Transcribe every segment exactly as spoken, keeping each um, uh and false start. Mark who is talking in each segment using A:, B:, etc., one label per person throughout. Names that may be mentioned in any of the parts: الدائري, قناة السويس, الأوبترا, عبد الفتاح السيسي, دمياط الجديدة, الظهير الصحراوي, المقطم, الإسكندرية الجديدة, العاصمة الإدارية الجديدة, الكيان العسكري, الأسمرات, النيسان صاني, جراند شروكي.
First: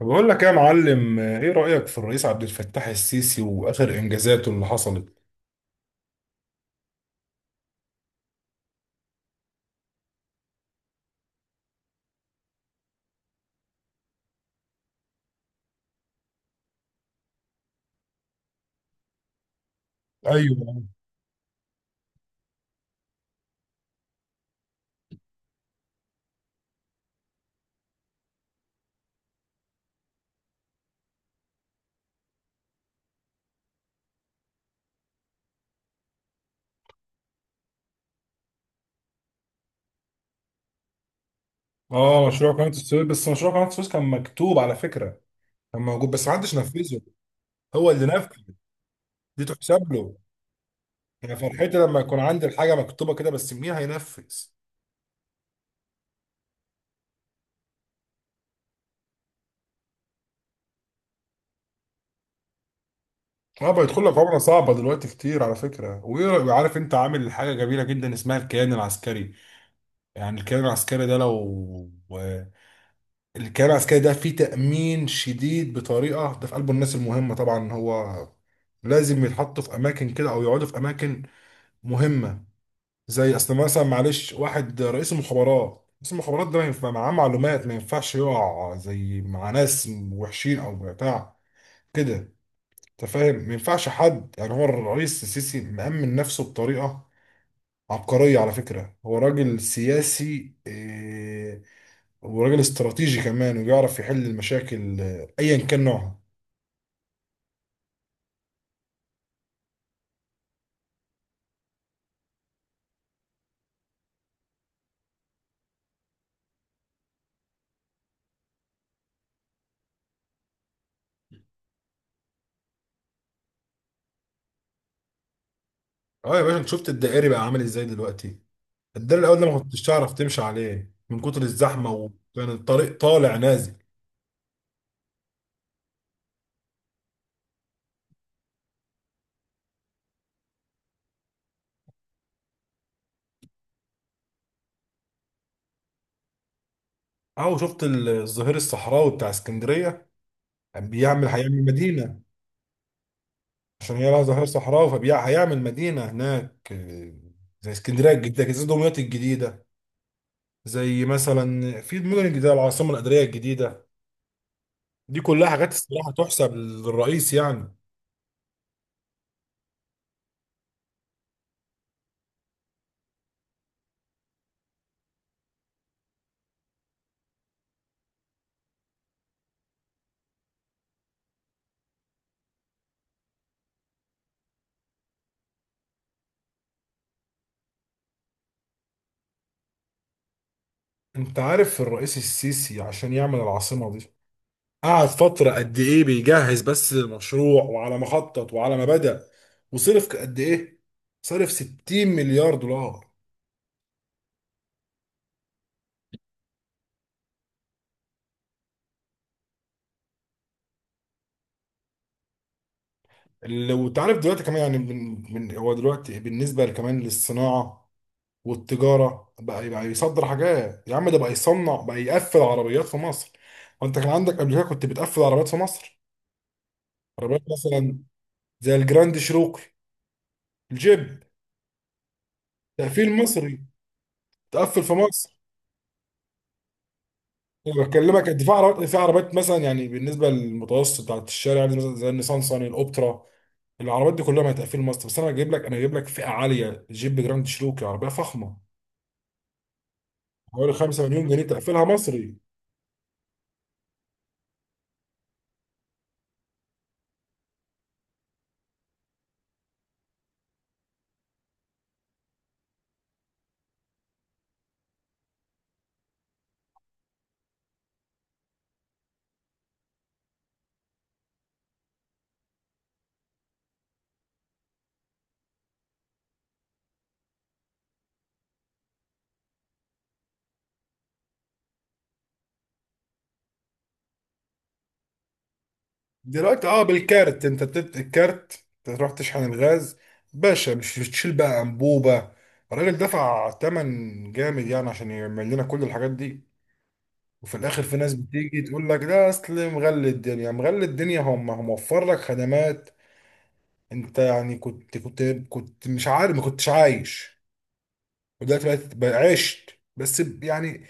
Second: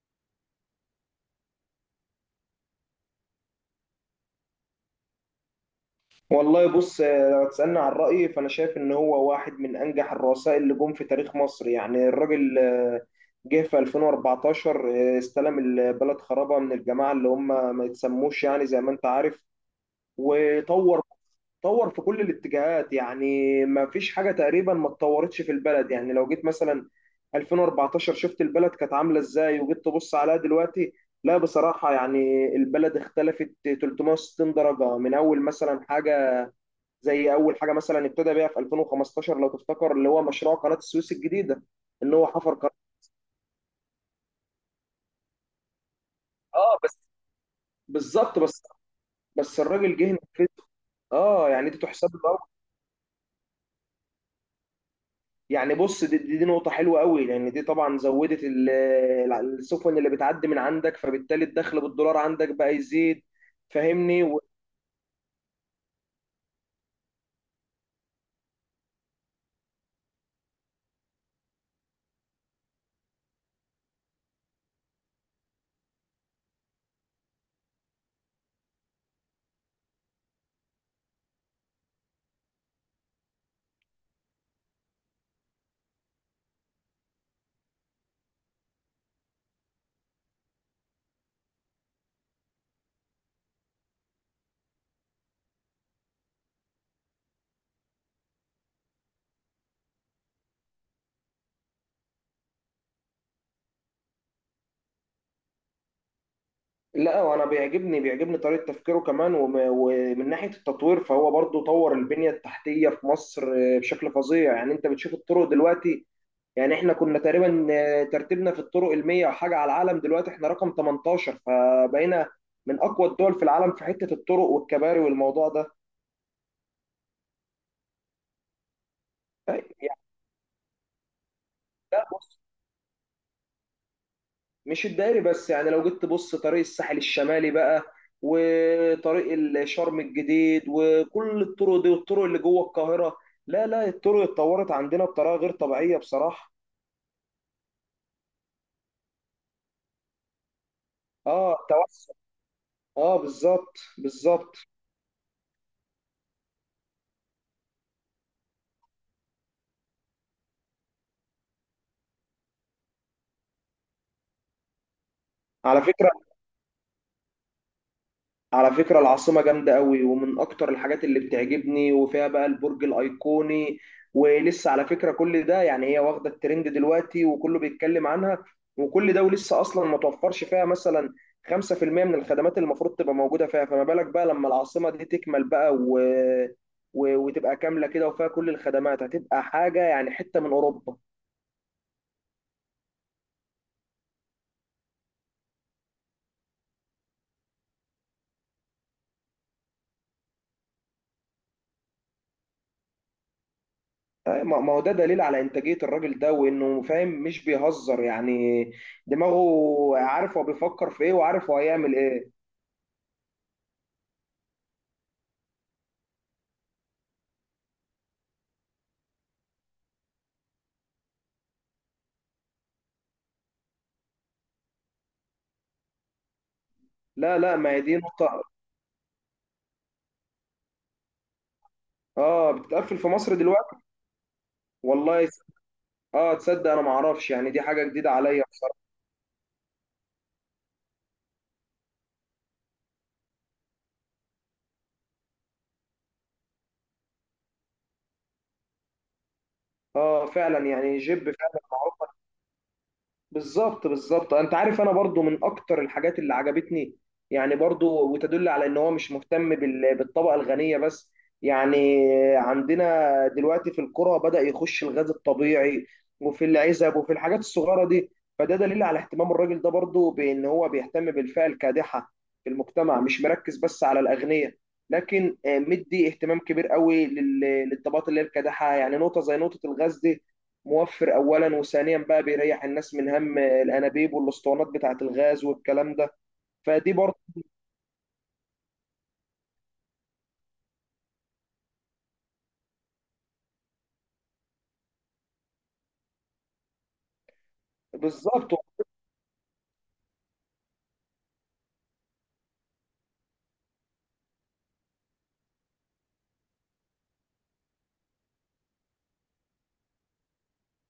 A: بقول لك يا معلم، ايه رأيك في الرئيس عبد الفتاح السيسي واخر انجازاته اللي حصلت؟
B: والله بص، آه، لو تسألني عن رأيي فأنا شايف إن هو واحد من أنجح الرؤساء اللي جم في تاريخ مصر، يعني الراجل آه، جه في ألفين وأربعتاشر. آه، استلم البلد خرابة من الجماعة اللي هم ما يتسموش، يعني زي ما أنت عارف.
A: ايوه.
B: وطور طور في كل الاتجاهات، يعني ما فيش حاجة تقريبا ما اتطورتش في البلد. يعني لو جيت مثلا ألفين وأربعتاشر، شفت البلد كانت عاملة ازاي، وجيت تبص عليها دلوقتي، لا بصراحة يعني البلد اختلفت تلتمية وستين درجة. من أول مثلا حاجة زي اول حاجه مثلا ابتدى بيها في ألفين وخمستاشر، لو تفتكر، اللي هو مشروع قناه السويس الجديده. ان
A: اه،
B: هو
A: مشروع
B: حفر
A: قناة
B: قناه.
A: السويس. بس مشروع قناة السويس كان مكتوب على فكرة، كان موجود بس محدش
B: اه بس،
A: نفذه. هو اللي
B: بالظبط
A: نفذ.
B: بس،
A: دي
B: بس
A: تحسب
B: الراجل
A: له.
B: جه نفذ.
A: انا
B: اه، يعني دي
A: فرحتي لما
B: تحسب
A: يكون
B: له أوي.
A: عندي الحاجة مكتوبة كده، بس مين هينفذ؟
B: يعني بص، دي, دي, دي نقطه حلوه قوي، لان دي طبعا زودت ال- ال- السفن اللي بتعدي من عندك، فبالتالي الدخل بالدولار عندك بقى يزيد،
A: اه، بيدخل لك
B: فاهمني.
A: عملة
B: و...
A: صعبة دلوقتي كتير على فكرة. وعارف انت عامل حاجة جميلة جدا اسمها الكيان العسكري. يعني الكيان العسكري ده لو آه، الكيان العسكري ده فيه تأمين شديد بطريقة، ده في قلبه الناس المهمة. طبعا هو لازم يتحطوا في أماكن كده، أو يقعدوا في أماكن مهمة. زي أصل مثلا، معلش، واحد رئيس المخابرات، رئيس المخابرات ده ما ينفع معاه معلومات، ما ينفعش يقع زي مع ناس وحشين أو بتاع كده. أنت فاهم، ما ينفعش حد، يعني هو الرئيس السيسي مأمن نفسه بطريقة عبقرية على فكرة. هو راجل سياسي إيه، وراجل استراتيجي كمان، وبيعرف يحل المشاكل آه، ايا كان نوعها.
B: لا وانا بيعجبني بيعجبني طريقه تفكيره كمان. وم... ومن ناحيه التطوير، فهو برضو طور البنيه التحتيه في مصر آه، بشكل فظيع. يعني انت بتشوف الطرق دلوقتي. يعني احنا كنا تقريبا آه، ترتيبنا في الطرق المية وحاجة على العالم، دلوقتي احنا رقم تمنتاشر، فبقينا من اقوى الدول في العالم في حتة الطرق والكباري والموضوع ده.
A: اه يا باشا، انت شفت الدائري بقى عامل ازاي دلوقتي؟ الدائري الاول ده ما
B: طيب،
A: كنتش
B: يعني،
A: تعرف تمشي عليه من كتر الزحمه،
B: لا بص،
A: وكان الطريق طالع نازل.
B: مش الدائري بس، يعني لو جيت تبص طريق الساحل الشمالي بقى، وطريق الشرم الجديد، وكل الطرق دي، والطرق اللي جوه القاهرة. لا لا، الطرق اتطورت عندنا بطريقة غير طبيعية بصراحة.
A: اهو، شفت الظهير الصحراوي بتاع اسكندريه، بيعمل،
B: اه
A: هيعمل
B: توسع،
A: مدينه.
B: اه بالظبط
A: عشان هي لها ظهير
B: بالظبط.
A: صحراوي فهيعمل مدينه هناك، آه، زي اسكندريه الجديده كده، زي دمياط الجديده، زي مثلا في المدن الجديده، العاصمه الاداريه الجديده. دي كلها حاجات
B: على
A: الصراحه
B: فكرة
A: تحسب للرئيس يعني.
B: على فكرة العاصمة جامدة قوي، ومن أكتر الحاجات اللي بتعجبني، وفيها بقى البرج الأيقوني. ولسه على فكرة كل ده، يعني هي واخدة الترند دلوقتي وكله بيتكلم عنها، وكل ده ولسه أصلا ما توفرش فيها مثلا خمسة في المئة من الخدمات اللي المفروض تبقى موجودة فيها، فما بالك بقى لما العاصمة دي تكمل بقى و... و... وتبقى كاملة كده وفيها كل الخدمات، هتبقى حاجة يعني حتة من أوروبا.
A: انت عارف الرئيس السيسي عشان يعمل العاصمة دي قعد فترة قد ايه بيجهز بس للمشروع، وعلى ما خطط وعلى ما بدأ وصرف قد ايه؟ صرف ستين مليار دولار.
B: أي، ما ما هو ده دليل على انتاجيه الراجل ده وانه فاهم مش بيهزر، يعني دماغه عارف هو بيفكر في ايه، وعارف هو هيعمل ايه.
A: اللي وانت عارف دلوقتي كمان يعني من من هو دلوقتي بالنسبة كمان للصناعة والتجارة بقى، بقى يصدر حاجات يا عم، ده بقى يصنع، بقى يقفل عربيات في مصر. وانت كان عندك قبل كده كنت بتقفل عربيات في مصر؟
B: لا
A: عربيات
B: لا، ما هي دي
A: مثلا
B: نقطه.
A: زي الجراند شروقي، الجيب.
B: اه بتقفل في
A: تقفيل
B: مصر
A: مصري،
B: دلوقتي.
A: تقفل في
B: والله
A: مصر.
B: يس- اه تصدق انا ما اعرفش، يعني دي حاجه
A: أنا
B: جديده
A: بكلمك انت
B: عليا
A: في
B: بصراحه.
A: عربيات، في عربيات مثلا يعني بالنسبه للمتوسط بتاعت الشارع يعني مثلا زي النيسان صاني، الاوبترا. العربيات دي كلها ما هتقفل مصر، بس انا هجيب لك، انا هجيب لك فئه عاليه، جيب جراند شروكي، عربيه فخمه
B: اه فعلا،
A: حوالي
B: يعني
A: خمسة
B: جيب
A: مليون جنيه،
B: فعلا.
A: تقفلها مصري.
B: بالظبط بالظبط، انت عارف انا برضو من اكتر الحاجات اللي عجبتني، يعني برضو، وتدل على ان هو مش مهتم بال- بالطبقة الغنية بس. يعني عندنا دلوقتي في القرى بدأ يخش الغاز الطبيعي، وفي العزب، وفي الحاجات الصغيرة دي. فده دليل على اهتمام الراجل ده، برضو بان هو بيهتم بالفئة الكادحة في المجتمع، مش مركز بس على الأغنياء، لكن آه، مدي اهتمام كبير قوي لل- للطبقات اللي هي الكادحة. يعني نقطة زي نقطة الغاز دي، موفر اولا، وثانيا بقى بيريح الناس من هم الانابيب والاسطوانات بتاعه الغاز والكلام ده.
A: دلوقتي اه
B: فدي برضه
A: بالكارت، انت بتت الكارت تروح تشحن الغاز باشا، مش بتشيل بقى انبوبه. الراجل دفع ثمن جامد يعني عشان يعمل لنا كل الحاجات دي. وفي الاخر في ناس
B: بالظبط.
A: بتيجي تقول لك ده اصل مغلي الدنيا، مغلي الدنيا، هم هم وفر لك خدمات. انت يعني كنت كنت كنت مش عارف، ما كنتش عايش، ودلوقتي بقيت بقى عشت، بس ب- يعني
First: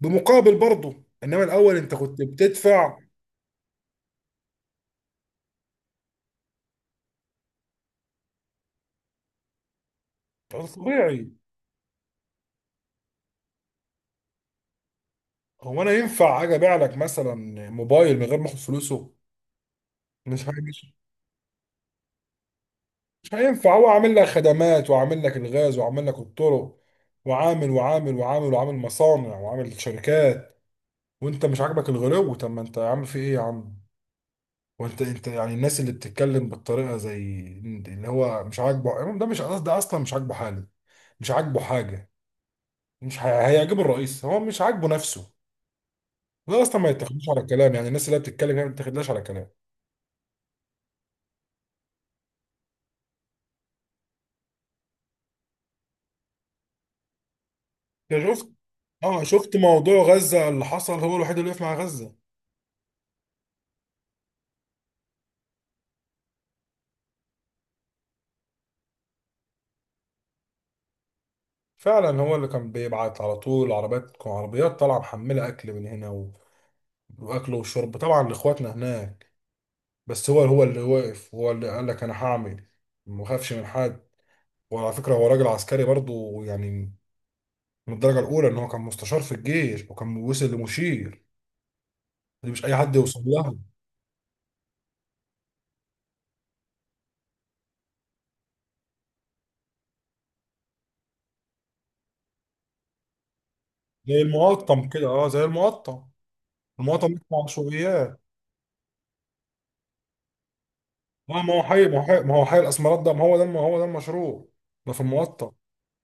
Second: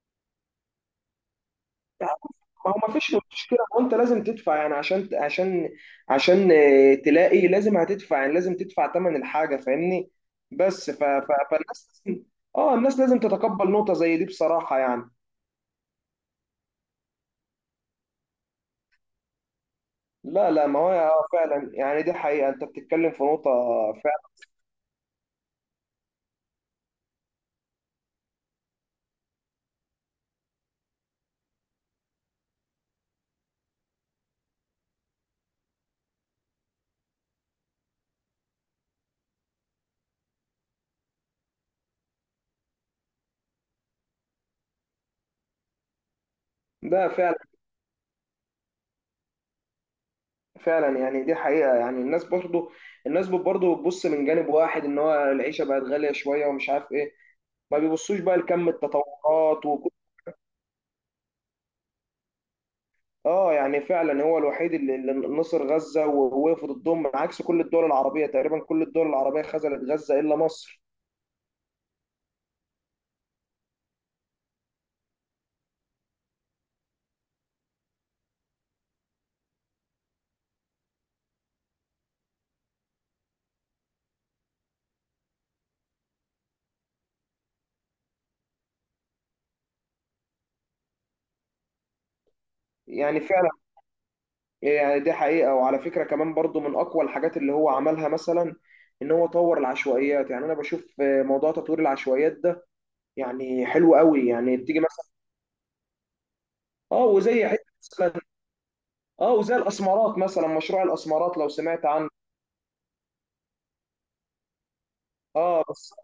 A: بمقابل برضه، انما الاول انت
B: ما
A: كنت
B: هو ما
A: بتدفع.
B: فيش مشكله، ما انت لازم تدفع، يعني عشان عشان عشان آه، تلاقي لازم هتدفع، يعني لازم تدفع ثمن الحاجه، فاهمني. بس ف... ف...
A: طبيعي.
B: فالناس لازم. اه الناس لازم تتقبل نقطه زي دي بصراحه يعني.
A: هو انا ينفع اجي ابيع لك مثلا موبايل من غير ما اخد فلوسه؟ مش هي-
B: لا لا، ما هو
A: مش
B: آه، فعلا، يعني دي حقيقه، انت بتتكلم في
A: مش
B: نقطه
A: هينفع، هو عامل لك
B: فعلا.
A: خدمات، وعامل لك الغاز، وعامل لك الطرق، وعامل وعامل وعامل، وعامل مصانع، وعامل شركات، وانت مش عاجبك الغلو؟ طب ما انت يا عم في ايه يا عم؟ وانت انت يعني الناس اللي بتتكلم بالطريقه زي اللي هو مش عاجبه امام، ده مش ده اصلا مش عاجبه حاله، مش عاجبه حاجه، مش هي- هيعجب الرئيس، هو مش عاجبه نفسه. ده اصلا ما
B: ده
A: يتاخدوش
B: فعلا،
A: على كلام، يعني الناس اللي هي بتتكلم هي ما بتاخدلاش على كلام.
B: فعلا، يعني دي حقيقة. يعني الناس برضو الناس برضو بتبص من جانب واحد ان هو العيشة بقت غالية شوية ومش عارف ايه، ما بيبصوش
A: انت
B: بقى
A: شفت،
B: لكم
A: اه شفت
B: التطورات وكل.
A: موضوع غزه اللي حصل، هو الوحيد اللي وقف مع غزه.
B: اه يعني فعلا، هو الوحيد اللي اللي نصر غزة ووقف ضد ضدهم، عكس كل الدول العربية تقريبا، كل الدول العربية خذلت غزة الا مصر.
A: فعلا هو اللي كان بيبعت على طول عربيات، عربيات طالعه محمله اكل من هنا و... واكل وشرب طبعا لاخواتنا هناك. بس هو هو اللي وقف، هو اللي قال لك انا هعمل، ما اخافش من حد. وعلى فكرة هو راجل عسكري برضو يعني من الدرجة الأولى، إن هو كان مستشار في الجيش وكان وصل لمشير. دي مش أي حد يوصل
B: يعني فعلا،
A: لها.
B: يعني دي حقيقة. وعلى فكرة كمان، برضو من اقوى الحاجات اللي هو عملها مثلا، ان هو طور العشوائيات. يعني انا بشوف موضوع تطوير العشوائيات ده يعني حلو
A: زي
B: قوي، يعني بتيجي
A: المقطم كده،
B: مثلا.
A: أه زي المقطم،
B: اه
A: المقطم مش مع
B: وزي
A: عشوائيات.
B: حته، اه وزي الاسمرات مثلا، مشروع الاسمرات،
A: آه،
B: لو
A: ما هو
B: سمعت
A: حي ما هو
B: عنه.
A: حي ما هو حي الأسمرات ده، ما هو ده ما هو ده المشروع، ده في المقطم.
B: اه بس،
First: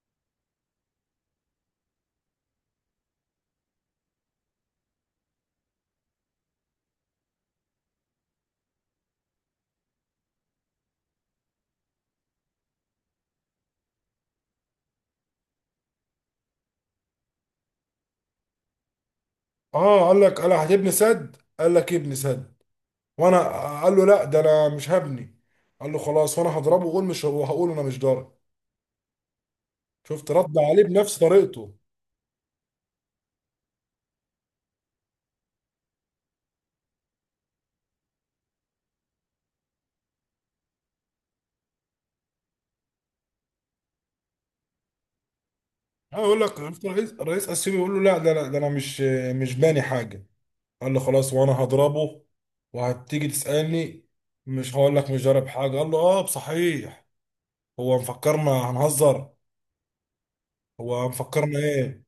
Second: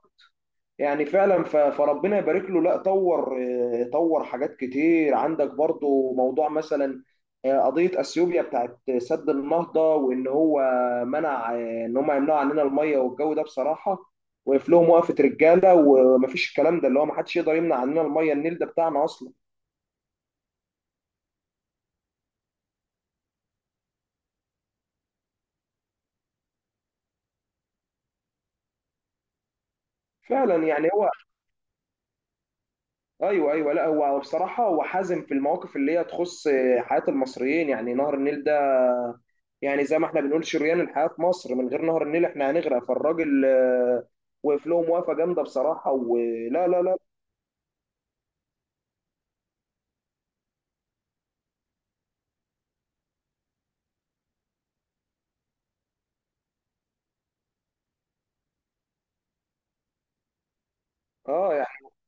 B: يعني فعلا. ف- فربنا يبارك له. لا، طور آه، طور حاجات كتير. عندك برضو موضوع مثلا آه، قضية اثيوبيا بتاعت سد النهضة، وان هو منع آه، ان هم يمنعوا عننا المية، والجو ده بصراحة وقف لهم وقفة رجالة، ومفيش الكلام ده اللي هو محدش يقدر يمنع عننا المية، النيل ده بتاعنا اصلا.
A: أه قال لك، قال هتبني سد، قال لك ابني سد. وأنا آه، قال له لا ده أنا مش هبني. قال له خلاص وأنا هضربه، وأقول مش، وهقول أنا مش ضارب. شفت رد
B: فعلا
A: عليه
B: يعني هو،
A: بنفس طريقته.
B: ايوه ايوه، لا هو بصراحة هو حازم في المواقف اللي هي تخص آه، حياة المصريين. يعني نهر النيل ده، يعني زي ما احنا بنقول شريان الحياة في مصر، من غير نهر النيل احنا هنغرق. فالراجل آه، وقف له موافقة جامدة بصراحة،
A: انا اقول لك،
B: ولا لا
A: شفت
B: لا.
A: الرئيس، الرئيس السيسي بيقول له لا ده، لا ده انا مش مش باني حاجه. قال له خلاص وانا هضربه، وهتيجي تسالني، مش هقول لك مش ضارب حاجه. قال له اه صحيح، هو مفكرنا هنهزر؟ هو
B: اه
A: مفكرنا
B: يعني
A: ايه؟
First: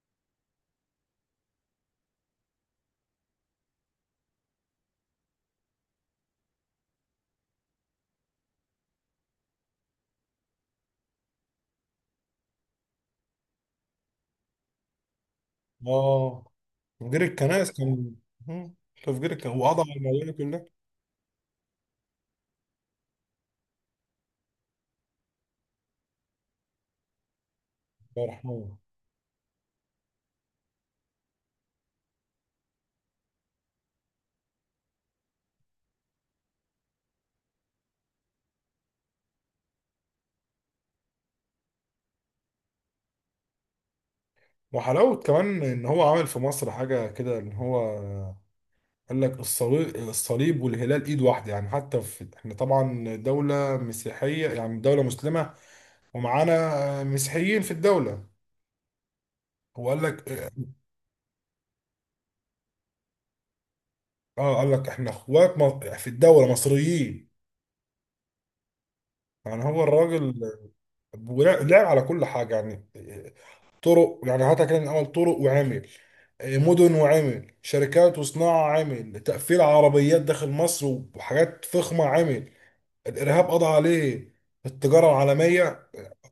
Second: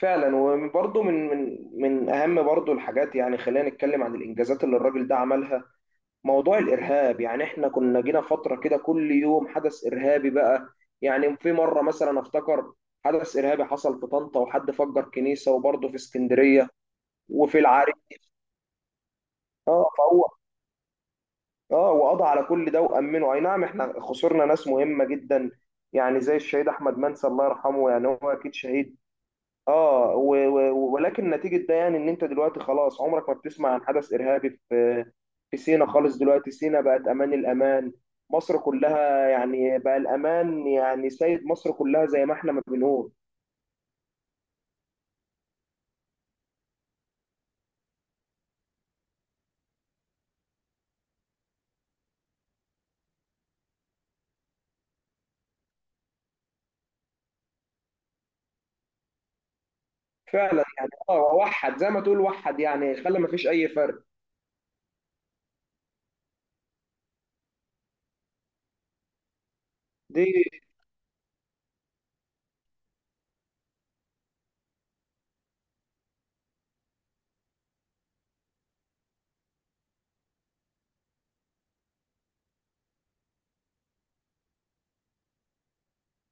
B: فعلا، وبرضه من من من اهم برضه الحاجات. يعني خلينا نتكلم عن الانجازات اللي الراجل ده عملها. موضوع الارهاب، يعني احنا كنا جينا فترة كده كل يوم حدث ارهابي بقى. يعني في مرة مثلا افتكر، حدث ارهابي حصل في طنطا وحد فجر كنيسة، وبرضه في
A: اه،
B: اسكندرية،
A: تفجير
B: وفي
A: الكنائس
B: العريش.
A: كان، مم. تفجير الكنائس، وقضى
B: اه
A: على
B: فهو،
A: الموضوع كله.
B: اه وقضى على كل ده وامنه. اي نعم احنا خسرنا ناس مهمه جدا، يعني زي الشهيد احمد منسي الله يرحمه، يعني هو
A: الله
B: اكيد
A: يرحمه.
B: شهيد. اه و و ولكن نتيجه ده، يعني ان انت دلوقتي خلاص عمرك ما بتسمع عن حدث ارهابي في في سينا خالص. دلوقتي سينا بقت امان، الامان مصر كلها يعني، بقى الامان يعني سيد مصر كلها، زي ما احنا ما بنقول.
A: وحلاوه كمان ان هو عمل في مصر حاجه كده، ان هو قال لك الصليب الصليب والهلال ايد واحده، يعني حتى في احنا طبعا دوله مسيحيه، يعني دوله مسلمه ومعانا مسيحيين في الدوله. هو قال لك،
B: فعلا يعني، اه وحد زي ما تقول، وحد يعني خلى ما فيش اي فرق
A: اه قال لك احنا اخوات م- في الدوله مصريين. يعني هو
B: دي.
A: الراجل ولا- لعب على كل حاجه يعني، طرق يعني هاتها كده من اول، طرق وعمل مدن، وعمل شركات وصناعه، عمل تقفيل عربيات داخل مصر، وحاجات فخمه عمل، الارهاب قضى عليه، التجاره العالميه،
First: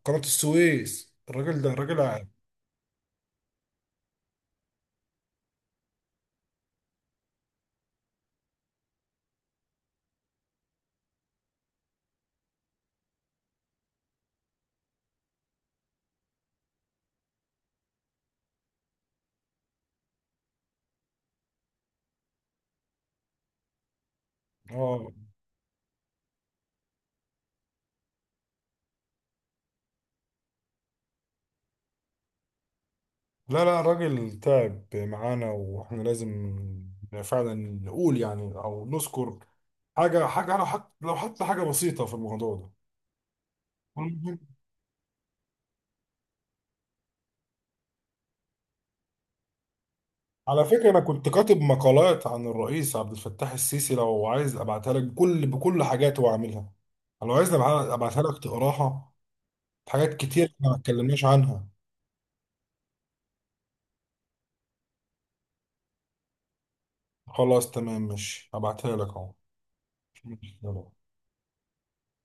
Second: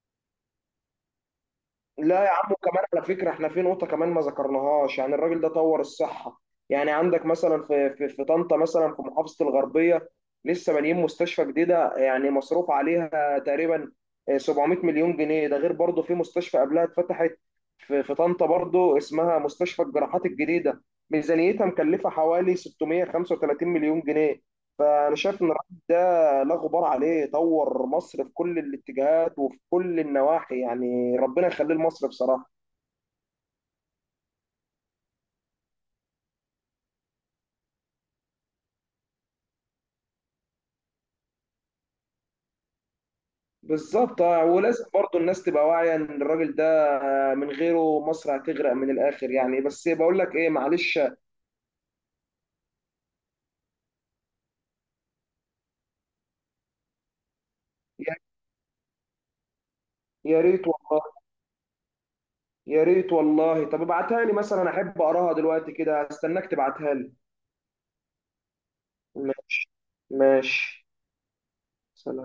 A: قناة السويس. الراجل ده راجل
B: لا
A: ع-
B: يا عم، وكمان على فكرة، احنا في نقطة كمان ما ذكرناهاش، يعني الراجل ده طور الصحة. يعني عندك مثلا في في في طنطا مثلا، في محافظة الغربية، لسه بانيين مستشفى جديدة، يعني مصروف عليها تقريبا سبعمائة مليون جنيه. ده غير برضه في مستشفى قبلها اتفتحت في في طنطا برضه، اسمها مستشفى الجراحات الجديدة، ميزانيتها مكلفة حوالي ستمية وخمسة وتلاتين مليون جنيه.
A: اه.
B: انا شايف ان الراجل ده لا غبار عليه، طور مصر في كل الاتجاهات وفي كل النواحي. يعني ربنا يخليه لمصر بصراحه.
A: لا لا، راجل تعب معانا واحنا لازم فعلا نقول يعني، او نذكر حاجة، حاجة، لو حط، لو حتى حاجة بسيطة في الموضوع ده.
B: بالظبط
A: والمهم،
B: آه، ولازم برضو الناس تبقى واعيه ان الراجل ده آه، من غيره مصر هتغرق من الاخر. يعني بس بقول لك ايه،
A: على فكرة
B: معلش.
A: أنا كنت كاتب مقالات عن الرئيس عبد الفتاح السيسي، لو عايز أبعتها لك بكل، بكل حاجاته وعاملها، لو عايز أبع-
B: يا
A: أبعتها لك تقراها. حاجات
B: يا
A: كتير
B: ريت
A: إحنا ما
B: والله،
A: اتكلمناش عنها.
B: يا ريت والله. طب ابعتها لي مثلا، انا احب اقراها دلوقتي كده، استناك تبعتها لي.
A: خلاص تمام، ماشي هبعتها لك أهو.
B: ماشي
A: ماشي،
B: ماشي.
A: يلا.
B: سلام.